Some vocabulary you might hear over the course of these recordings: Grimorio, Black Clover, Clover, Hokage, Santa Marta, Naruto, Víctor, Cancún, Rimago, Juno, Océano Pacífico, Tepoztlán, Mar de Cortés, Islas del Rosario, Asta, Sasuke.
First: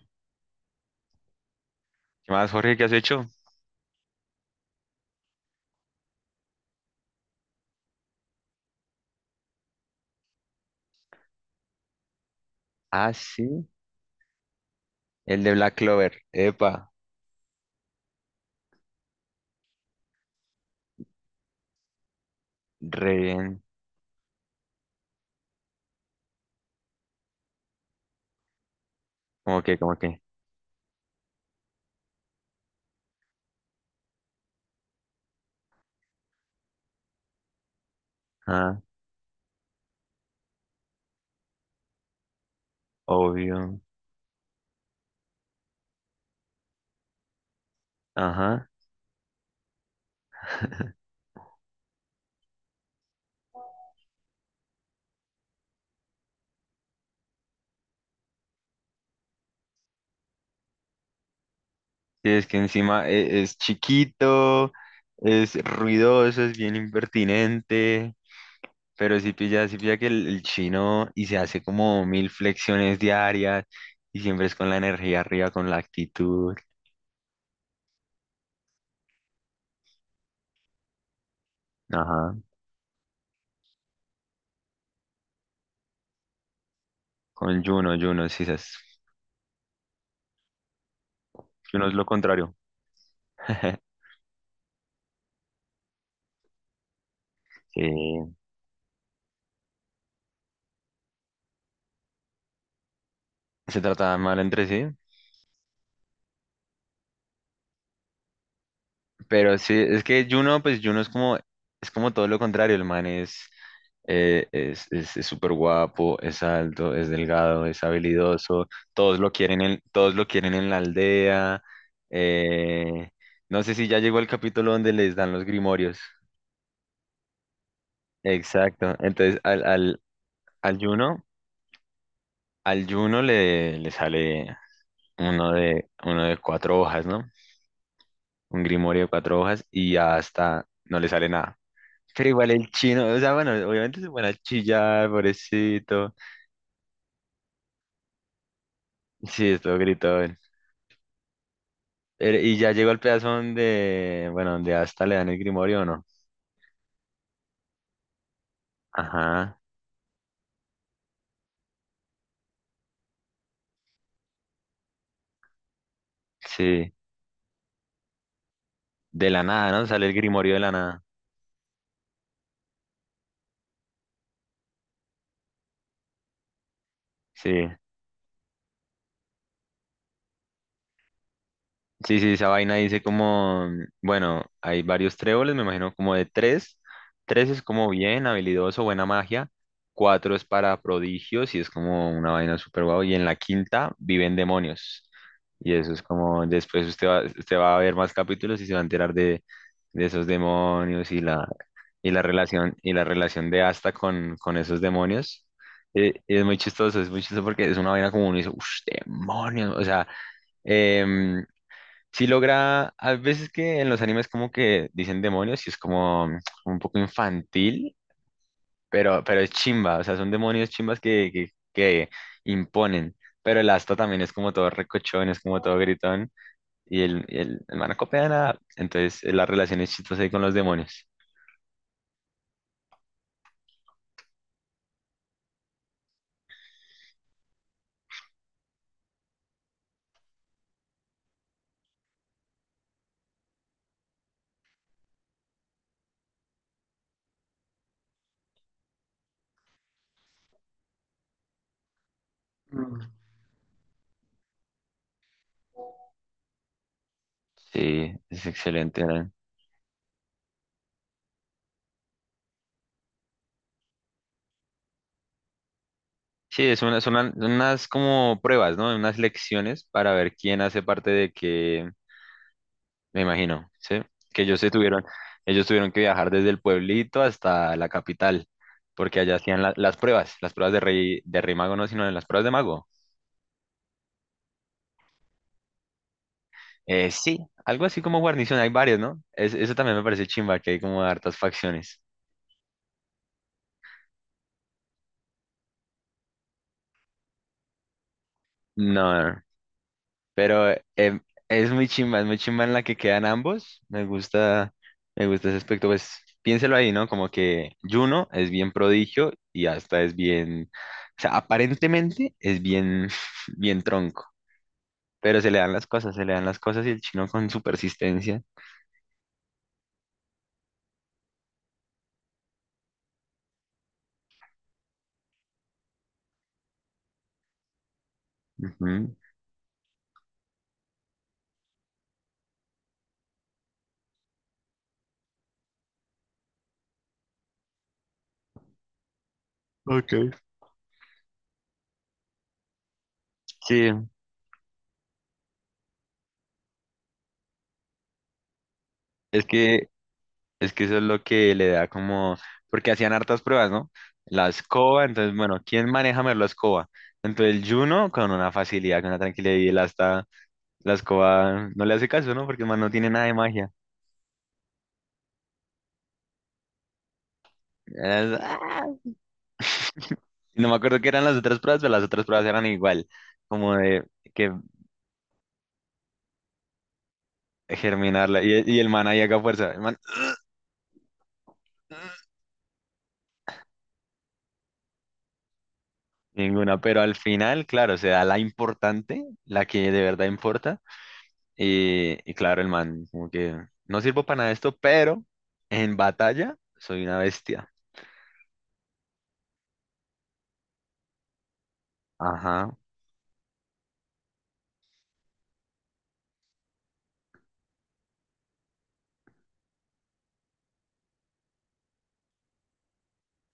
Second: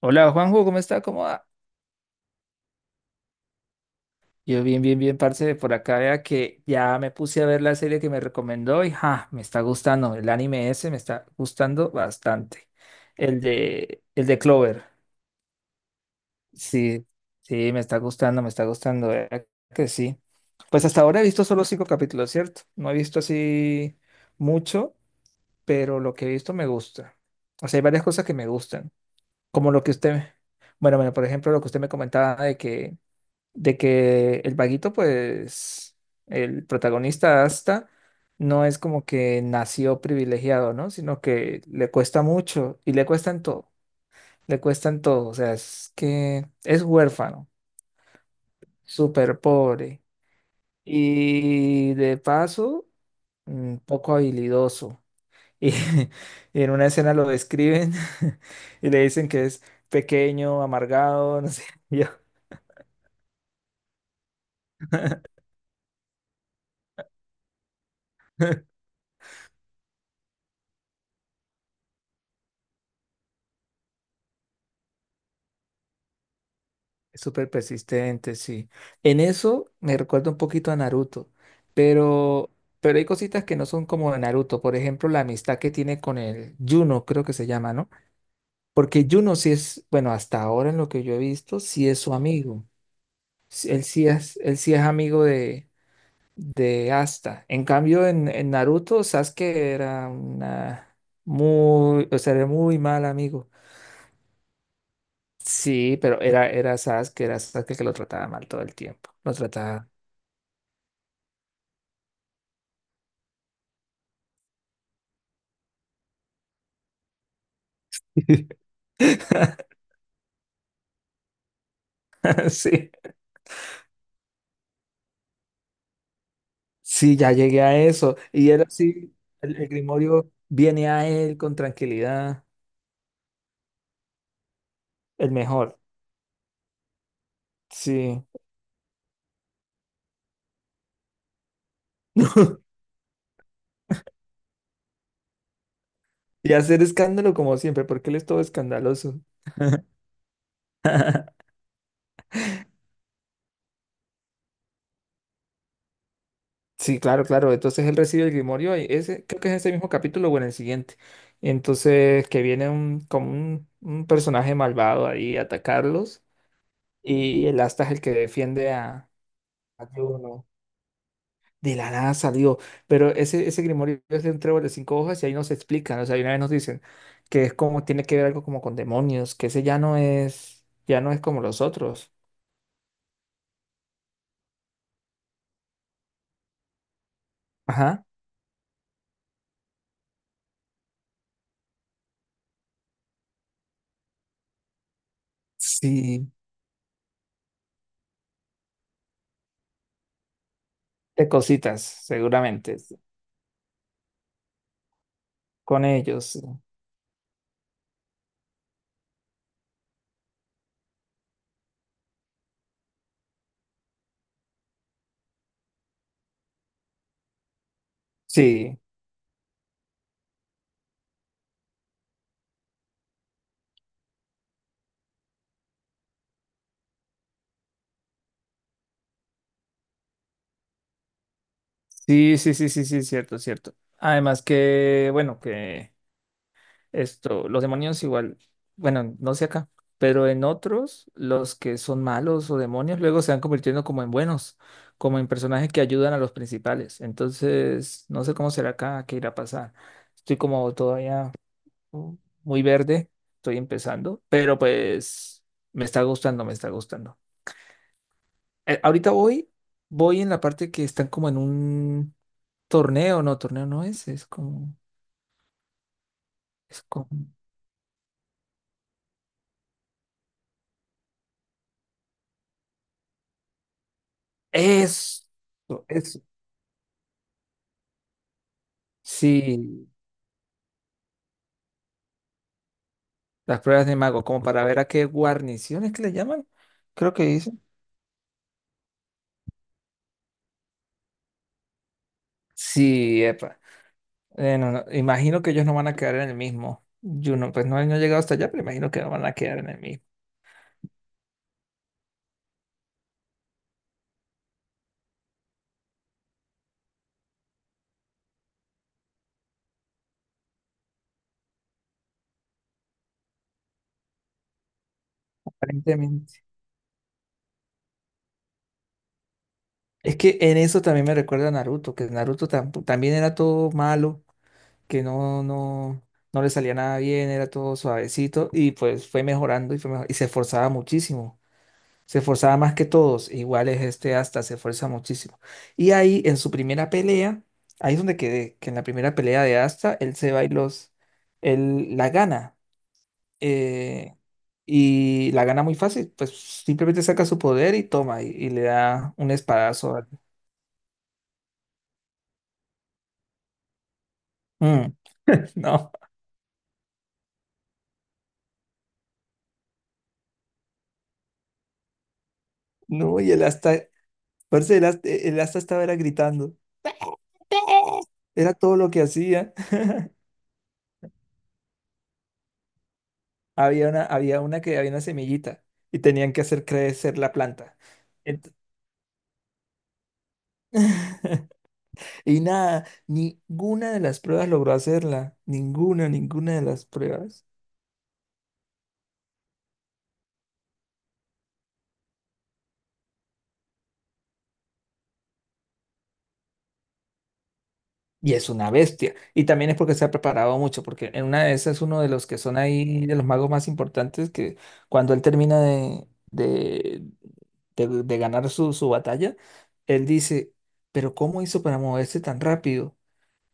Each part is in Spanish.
Hola Juanjo, ¿cómo está? ¿Cómo va? ¿Qué más, Jorge? ¿Qué has hecho? Yo bien, bien, bien, parce, por acá vea que ya me puse a ver la serie que me recomendó y ja, me está gustando, el anime ese me está gustando bastante. Ah, El sí, de, el de Clover, el de Black Clover. Epa, sí, sí, me está gustando, vea que sí. Pues hasta ahora he visto solo cinco capítulos, ¿cierto? No he re visto bien. así mucho, pero lo que he visto me gusta. O sea, hay varias cosas que me gustan, ¿Cómo como que, lo que cómo que? usted, bueno, bueno, por ejemplo, lo que usted me comentaba de que el vaguito, pues, el protagonista Asta, no es Ah, como que nació privilegiado, ¿no? Sino que le cuesta mucho y le cuesta en todo, obvio. le cuesta en todo, o sea, es que es huérfano, Ajá. súper pobre y de paso, poco habilidoso. Y y en una escena lo describen y le dicen que es pequeño, amargado, no sé, yo. Sí, es que encima es chiquito, es ruidoso, es bien impertinente, pero sí pilla que el chino y se hace como mil flexiones diarias y siempre es con la energía arriba, con la actitud. Es súper persistente, sí. En eso me recuerda un poquito a Naruto, Ajá. pero, pero hay cositas que no son como de Naruto. Por ejemplo, la amistad que tiene con el Juno, creo que se Con llama, ¿no? Juno, sí, es, Porque Juno sí es, bueno, hasta ahora en lo que yo he visto, sí Juno es es lo su contrario. amigo. Sí, él sí es, él sí es amigo de Asta. En Sí, cambio, en Naruto, Sasuke era una muy, o sea, era muy mal amigo. se trataban mal entre sí. Sí, pero era, era Sasuke el que lo trataba mal todo el tiempo. Lo Pero sí, trataba. es que Juno, pues Juno es como todo lo contrario, el man es, es súper guapo, es alto, es delgado, es habilidoso, todos lo quieren en la aldea. Sí, Eh, no sé si ya llegó el capítulo donde les dan los grimorios. sí, ya llegué a eso. Y era Exacto. así, Entonces el, al, el al, grimorio al viene a Juno, él con tranquilidad, al Juno le sale el uno mejor. de, uno de cuatro hojas, ¿no? Sí. Un grimorio de cuatro hojas y hasta no le sale nada. Pero igual el chino, o sea, bueno, obviamente se pone a chillar, pobrecito. Y hacer escándalo como siempre, porque él es todo escandaloso. Sí, estuvo gritón. Y ya llegó al pedazo donde, bueno, donde hasta le dan el grimorio, ¿o ¿no? Sí, claro, claro. Entonces él recibe el grimorio y ese, creo que es Ajá, ese mismo capítulo o en el siguiente. Entonces que viene un, como un personaje malvado ahí a atacarlos sí. y el Asta es el que defiende De la nada, ¿no? a Sale el Juno. grimorio de la nada. De la nada salió, pero ese grimorio es de un trébol de cinco hojas y ahí nos explican, o sea, y una vez nos dicen que es Sí. como, tiene que ver algo como con demonios, que ese ya no es como los otros. Sí, sí, esa vaina dice como, bueno, hay varios tréboles, me imagino como de tres. Tres es como Ajá, bien habilidoso, buena magia. Cuatro es para prodigios y es como una vaina súper guau. Y en la quinta viven demonios. Y eso es sí, como, después usted va a ver más capítulos y se va a enterar de esos demonios y de la, cositas, y la relación, seguramente, y sí, la relación de Asta con esos demonios. con ellos. Es muy chistoso porque es una vaina como uno dice, uff, demonios, o sea em, sí logra, a veces que en los animes como que dicen demonios y es como un poco infantil, Sí, pero es chimba, o sea, son demonios chimbas que imponen, pero el Asta también es como todo recochón, es como todo gritón y el man no copia nada, entonces la relación es chistosa ahí con los demonios. sí, sí, sí, sí, sí, cierto, cierto. Además que, bueno, que... Esto, los demonios igual, bueno, no sé acá, pero en otros, los que son malos o demonios luego se van convirtiendo como en buenos, como en personajes que ayudan a los principales. Entonces, no sé cómo será acá, qué irá a pasar. Estoy como todavía mm, muy verde, estoy empezando, pero pues me está gustando, me está gustando. Sí, es excelente, Ahorita ¿no? voy, voy en la parte que están como en un torneo no es, Sí, es es una, como, son unas como pruebas, ¿no? Unas lecciones para ver quién hace parte de qué, me imagino, ¿sí? Que ellos se tuvieron, eso, ellos tuvieron que eso. viajar desde el pueblito hasta la capital, porque allá hacían Sí, las pruebas de rey mago no, sino de las pruebas de mago. las pruebas de mago, como para ver a qué guarniciones que le llaman, creo que Sí, dicen. algo así como guarnición, hay varios, ¿no? Eso también me parece chimba, que hay como hartas facciones. Sí, epa. No, no, imagino que ellos no van a quedar en el mismo. Yo no, pues no, no he llegado hasta allá, pero imagino No, que no no, van a no. quedar en el mismo, Pero es muy chimba en la que quedan ambos. Me gusta ese aspecto. Pues piénselo ahí, ¿no? Como que Juno es bien prodigio y hasta es bien, o sea, aparentemente es bien, bien tronco. Pero se le dan las cosas, se le dan aparentemente. las cosas y el chino con su persistencia. Es que en eso también me recuerda a Naruto, que Naruto tampo- también era todo malo, que no, no, no le salía nada bien, era todo suavecito y pues Ujú. fue mejorando y fue mejor, y se esforzaba muchísimo. Se esforzaba más que todos, e igual es este hasta se esfuerza muchísimo. Y ahí en su primera pelea, ahí es donde quedé, que en la primera pelea de Asta, Ok. él se va y los, él la gana. Sí, eh, y la gana muy fácil, pues simplemente saca su poder y toma y le da un es que espadazo. Al- es que eso es lo que le da como, porque hacían hartas pruebas, ¿no? La Mm. escoba, entonces, bueno, ¿quién No, maneja mejor la escoba? Entonces, Juno con una facilidad, con una tranquilidad, y él hasta la escoba no le hace caso, ¿no? Porque man, no tiene no, nada y de el magia. Asta, parce, el Asta estaba era gritando, era todo lo ¡Ah! que hacía. No me acuerdo qué eran las otras pruebas, pero las otras pruebas eran igual, como de había que una que había una semillita y tenían que hacer crecer la planta. germinarla. Y el man ahí haga fuerza, el man, Y nada, ninguna de las pruebas logró hacerla. Ninguna, ninguna de ninguna, las pero al pruebas. final, claro, se da la importante, la que de verdad importa. Y claro, el man, como que no sirvo para nada de esto, pero en batalla soy una bestia. Y es una bestia. Y también es porque se ha preparado mucho, porque en una de esas uno de los que son Ajá, ahí, de los magos más importantes, que cuando él termina de ganar su, su batalla, él dice, pero ¿cómo hizo para moverse tan rápido?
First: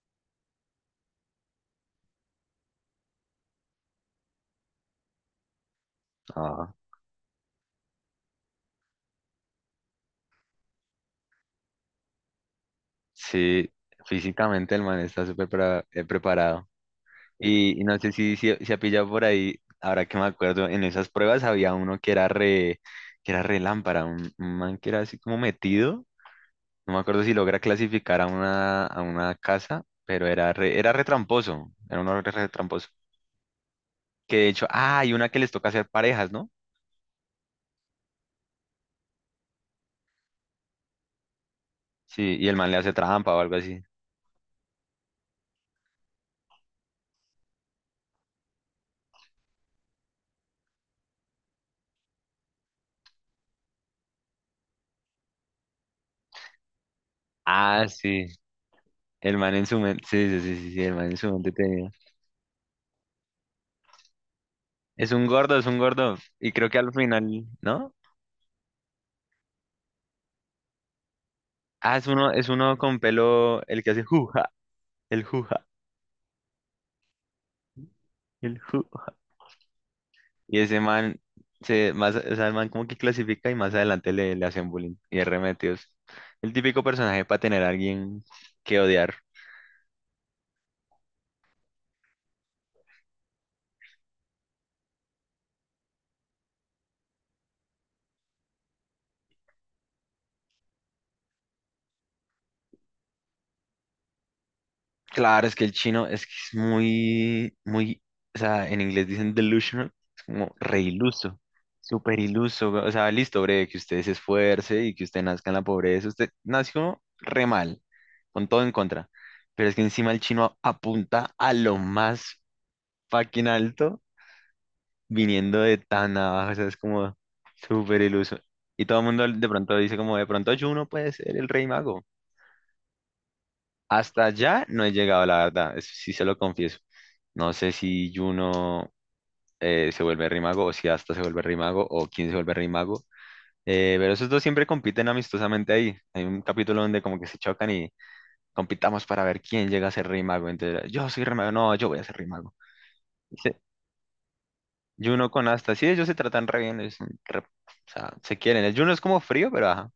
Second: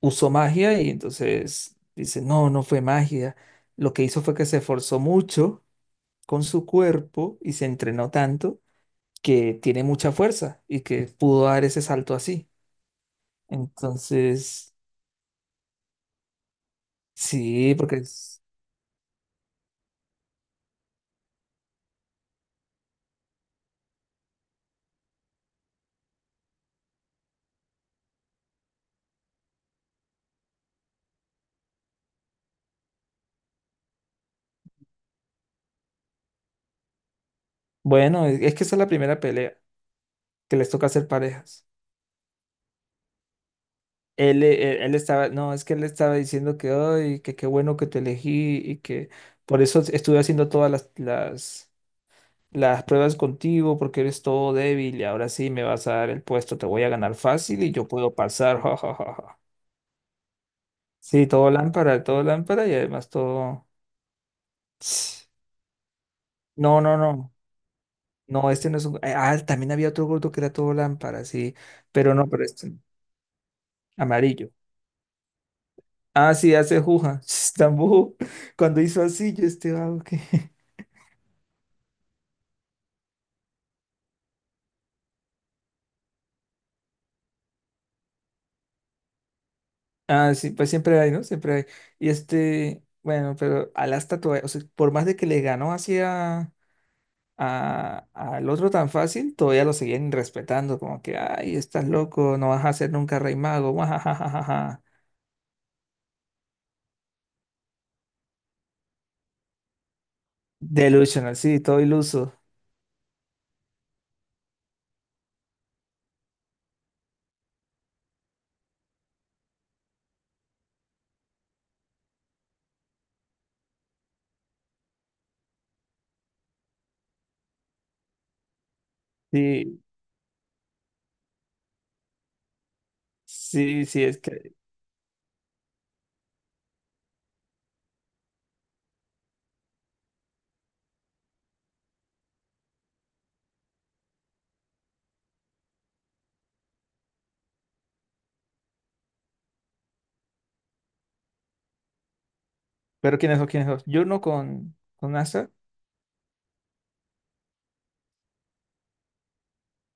Usó magia y entonces dice, no, no fue magia. Lo que hizo fue que se esforzó mucho con su ajá. cuerpo y se entrenó tanto que tiene mucha fuerza y que pudo dar ese salto así. Sí, Entonces, físicamente el man está preparado. sí, Y no porque sé es, si, si ha pillado por ahí, ahora que me acuerdo, en esas pruebas había uno que era re lámpara, un man que era así como metido. No me acuerdo si logra clasificar a una casa, pero era re tramposo, era uno re, re tramposo. Que de hecho, ah, hay una que les toca hacer parejas, ¿no? bueno, es que esa es la primera pelea que les toca hacer parejas. Sí, y el man le hace trampa o algo así. Él, él, estaba, no, es que él estaba diciendo que, ay, que qué bueno que te elegí y que por eso estuve haciendo todas las pruebas contigo porque eres todo débil y ahora sí me vas a dar el puesto, te voy a ganar fácil y yo Ah, puedo sí. pasar, ja, ja, ja, El ja. man en su mente. Sí, sí, sí, sí, sí, el man en Sí, su mente tenía. Todo lámpara y además todo... Es un gordo, es un gordo. Y creo que No, al no, final, no. ¿no? No, este no es un. Ah, también había otro gordo que era todo lámpara, sí. Ah, Pero no, pero es este. uno con pelo, el que hace juja, Amarillo. el juja, Ah, sí, hace juja. Tambujo. el Cuando hizo juja. así, yo este vago que. Y ese man, se, más, o sea, el man como que clasifica y más adelante le hacen bullying y es remetidos. El típico personaje para tener a alguien que odiar. Ah, sí, pues siempre hay, ¿no? Siempre hay. Y este. Bueno, pero Alasta todavía. O sea, por más de que le ganó así a- al otro tan fácil, todavía lo seguían respetando. Como que, ay, estás loco, no vas a ser nunca rey mago. guajajajaja. Claro, es que el chino es que es muy, muy, o sea, en inglés dicen delusional, es como re Delusional, iluso, sí, todo súper iluso. iluso, o sea, listo, breve, que usted se esfuerce y que usted nazca en la pobreza, usted nació re mal, con todo en contra, pero es que encima el chino apunta a lo más fucking alto, viniendo de tan abajo, o sea, es como súper iluso, y todo el mundo de pronto Sí, dice como, de pronto Juno puede ser el rey mago. sí, sí, es Hasta que. allá no he llegado, la verdad, eso sí se lo confieso. No sé si Juno se vuelve Rimago o si Asta se vuelve Rimago o quién se vuelve Rimago. Pero esos dos siempre compiten amistosamente ahí. Hay un capítulo donde como que se chocan y compitamos para ver quién llega a ser Rimago. Entonces, yo soy Rimago, no, yo voy a ser Rimago. Pero quién es o Sí, quién es yo no con, con Juno con Asta. Asta, sí, ellos se tratan re bien, es un o sea, se quieren. El Juno es como frío, pero ajá.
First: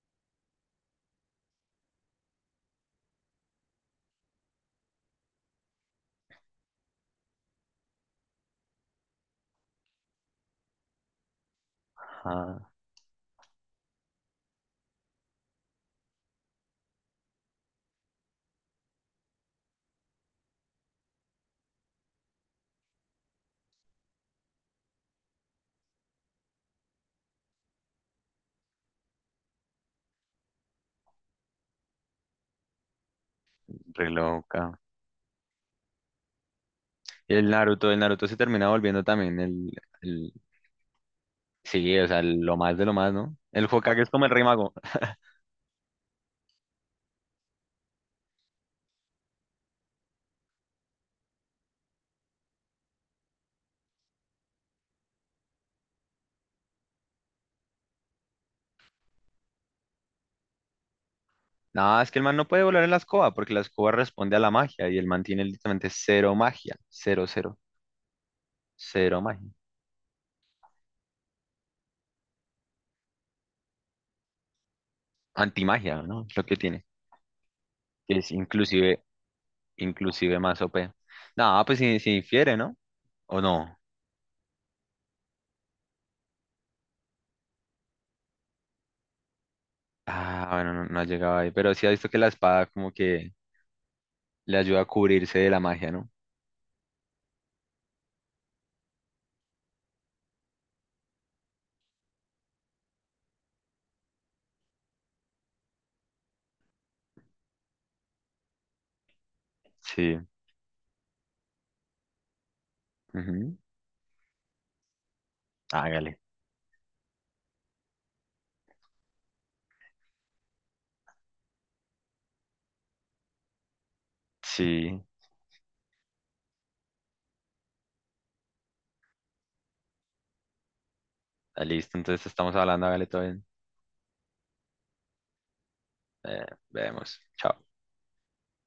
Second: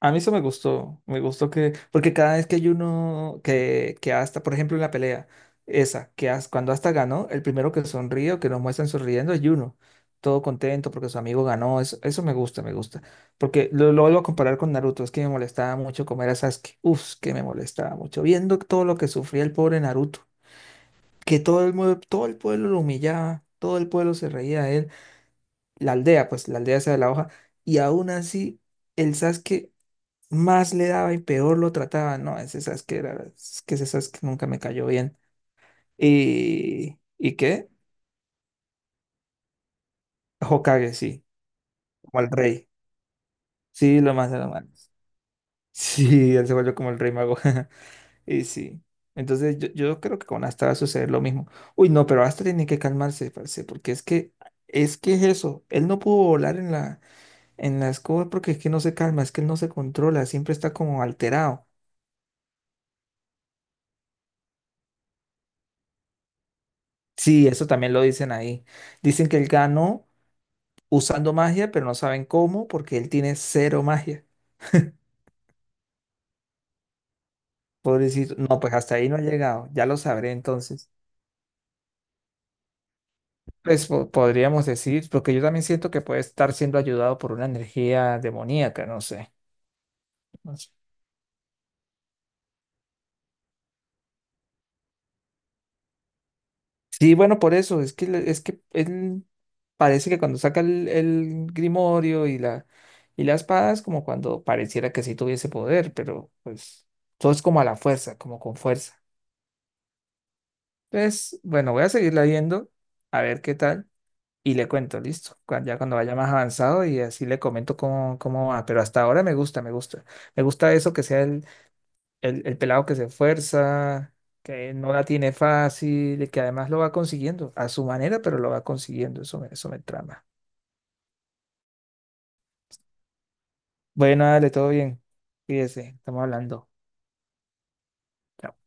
A mí eso me gustó. Me gustó que. Porque cada vez que hay uno que Asta, por ejemplo, en la pelea, esa, que As- cuando Asta ganó, el primero que sonríe o que nos muestran sonriendo es Juno. Todo contento porque su amigo ganó. Eso me gusta, Ajá, me gusta. Porque lo vuelvo a comparar con Naruto. Es que me molestaba mucho como era Sasuke. Uf, que me molestaba mucho. Viendo todo lo que sufría el pobre Naruto. Que todo el, mue- todo el pueblo lo humillaba. Todo el pueblo se reía, la aldea, pues la aldea esa de la hoja, y aún así el Sasuke más le daba y peor lo trataba. No, ese Sasuke era, es que ese re Sasuke nunca me loca. cayó bien. Y ¿Y el qué? Naruto, el Naruto se termina volviendo también el. Hokage, sí, Sí, o como sea, el lo rey. más de lo más, ¿no? El Sí, Hokage es lo como el más de Rey lo más. Mago. Sí, él se volvió como el rey mago. Y sí. Entonces yo creo que con Asta va a suceder lo mismo. Uy, no, pero Asta tiene que calmarse, parce, porque es que, es que es eso. Él no pudo volar en la en la escoba porque es que no se calma, es que él no se controla, siempre está como alterado. Nada, es que el man no puede volar en la escoba porque la escoba responde a la magia y el man tiene literalmente cero magia. Cero, Sí, cero. eso también lo dicen ahí. Cero Dicen que él magia. ganó usando magia, pero no saben cómo porque él tiene cero magia. Antimagia, ¿no? Es lo que tiene. Que es Pobrecito, no, pues hasta inclusive, ahí no ha llegado, ya lo sabré inclusive más OP. entonces. No pues si, si infiere, ¿no? ¿O no? Pues po- podríamos decir, porque yo también siento que puede estar siendo ayudado por una energía demoníaca, no sé. Ah, bueno, no, no ha llegado ahí. Pero sí ha visto que la espada como que le ayuda a cubrirse de la magia, ¿no? Sí, bueno, por eso, es que, le- es que él parece que cuando saca el grimorio y la espada es como cuando pareciera que sí tuviese poder, pero pues todo es como a la fuerza, como con fuerza. Sí. Entonces, bueno, voy a seguirla viendo, a ver Ujú. qué tal, y le cuento, listo, cuan- ya cuando vaya Hágale. más avanzado y así le comento cómo, cómo va, pero hasta ahora me gusta, me gusta, me gusta eso que sea el pelado que se esfuerza, que no Sí. la tiene fácil, y que además lo va consiguiendo a su manera, pero lo va consiguiendo. Eso me trama. Ah, listo, entonces estamos hablando, hágale todo bien. Bueno, dale, todo bien. Fíjese, estamos hablando. Vemos. Chao. Chao.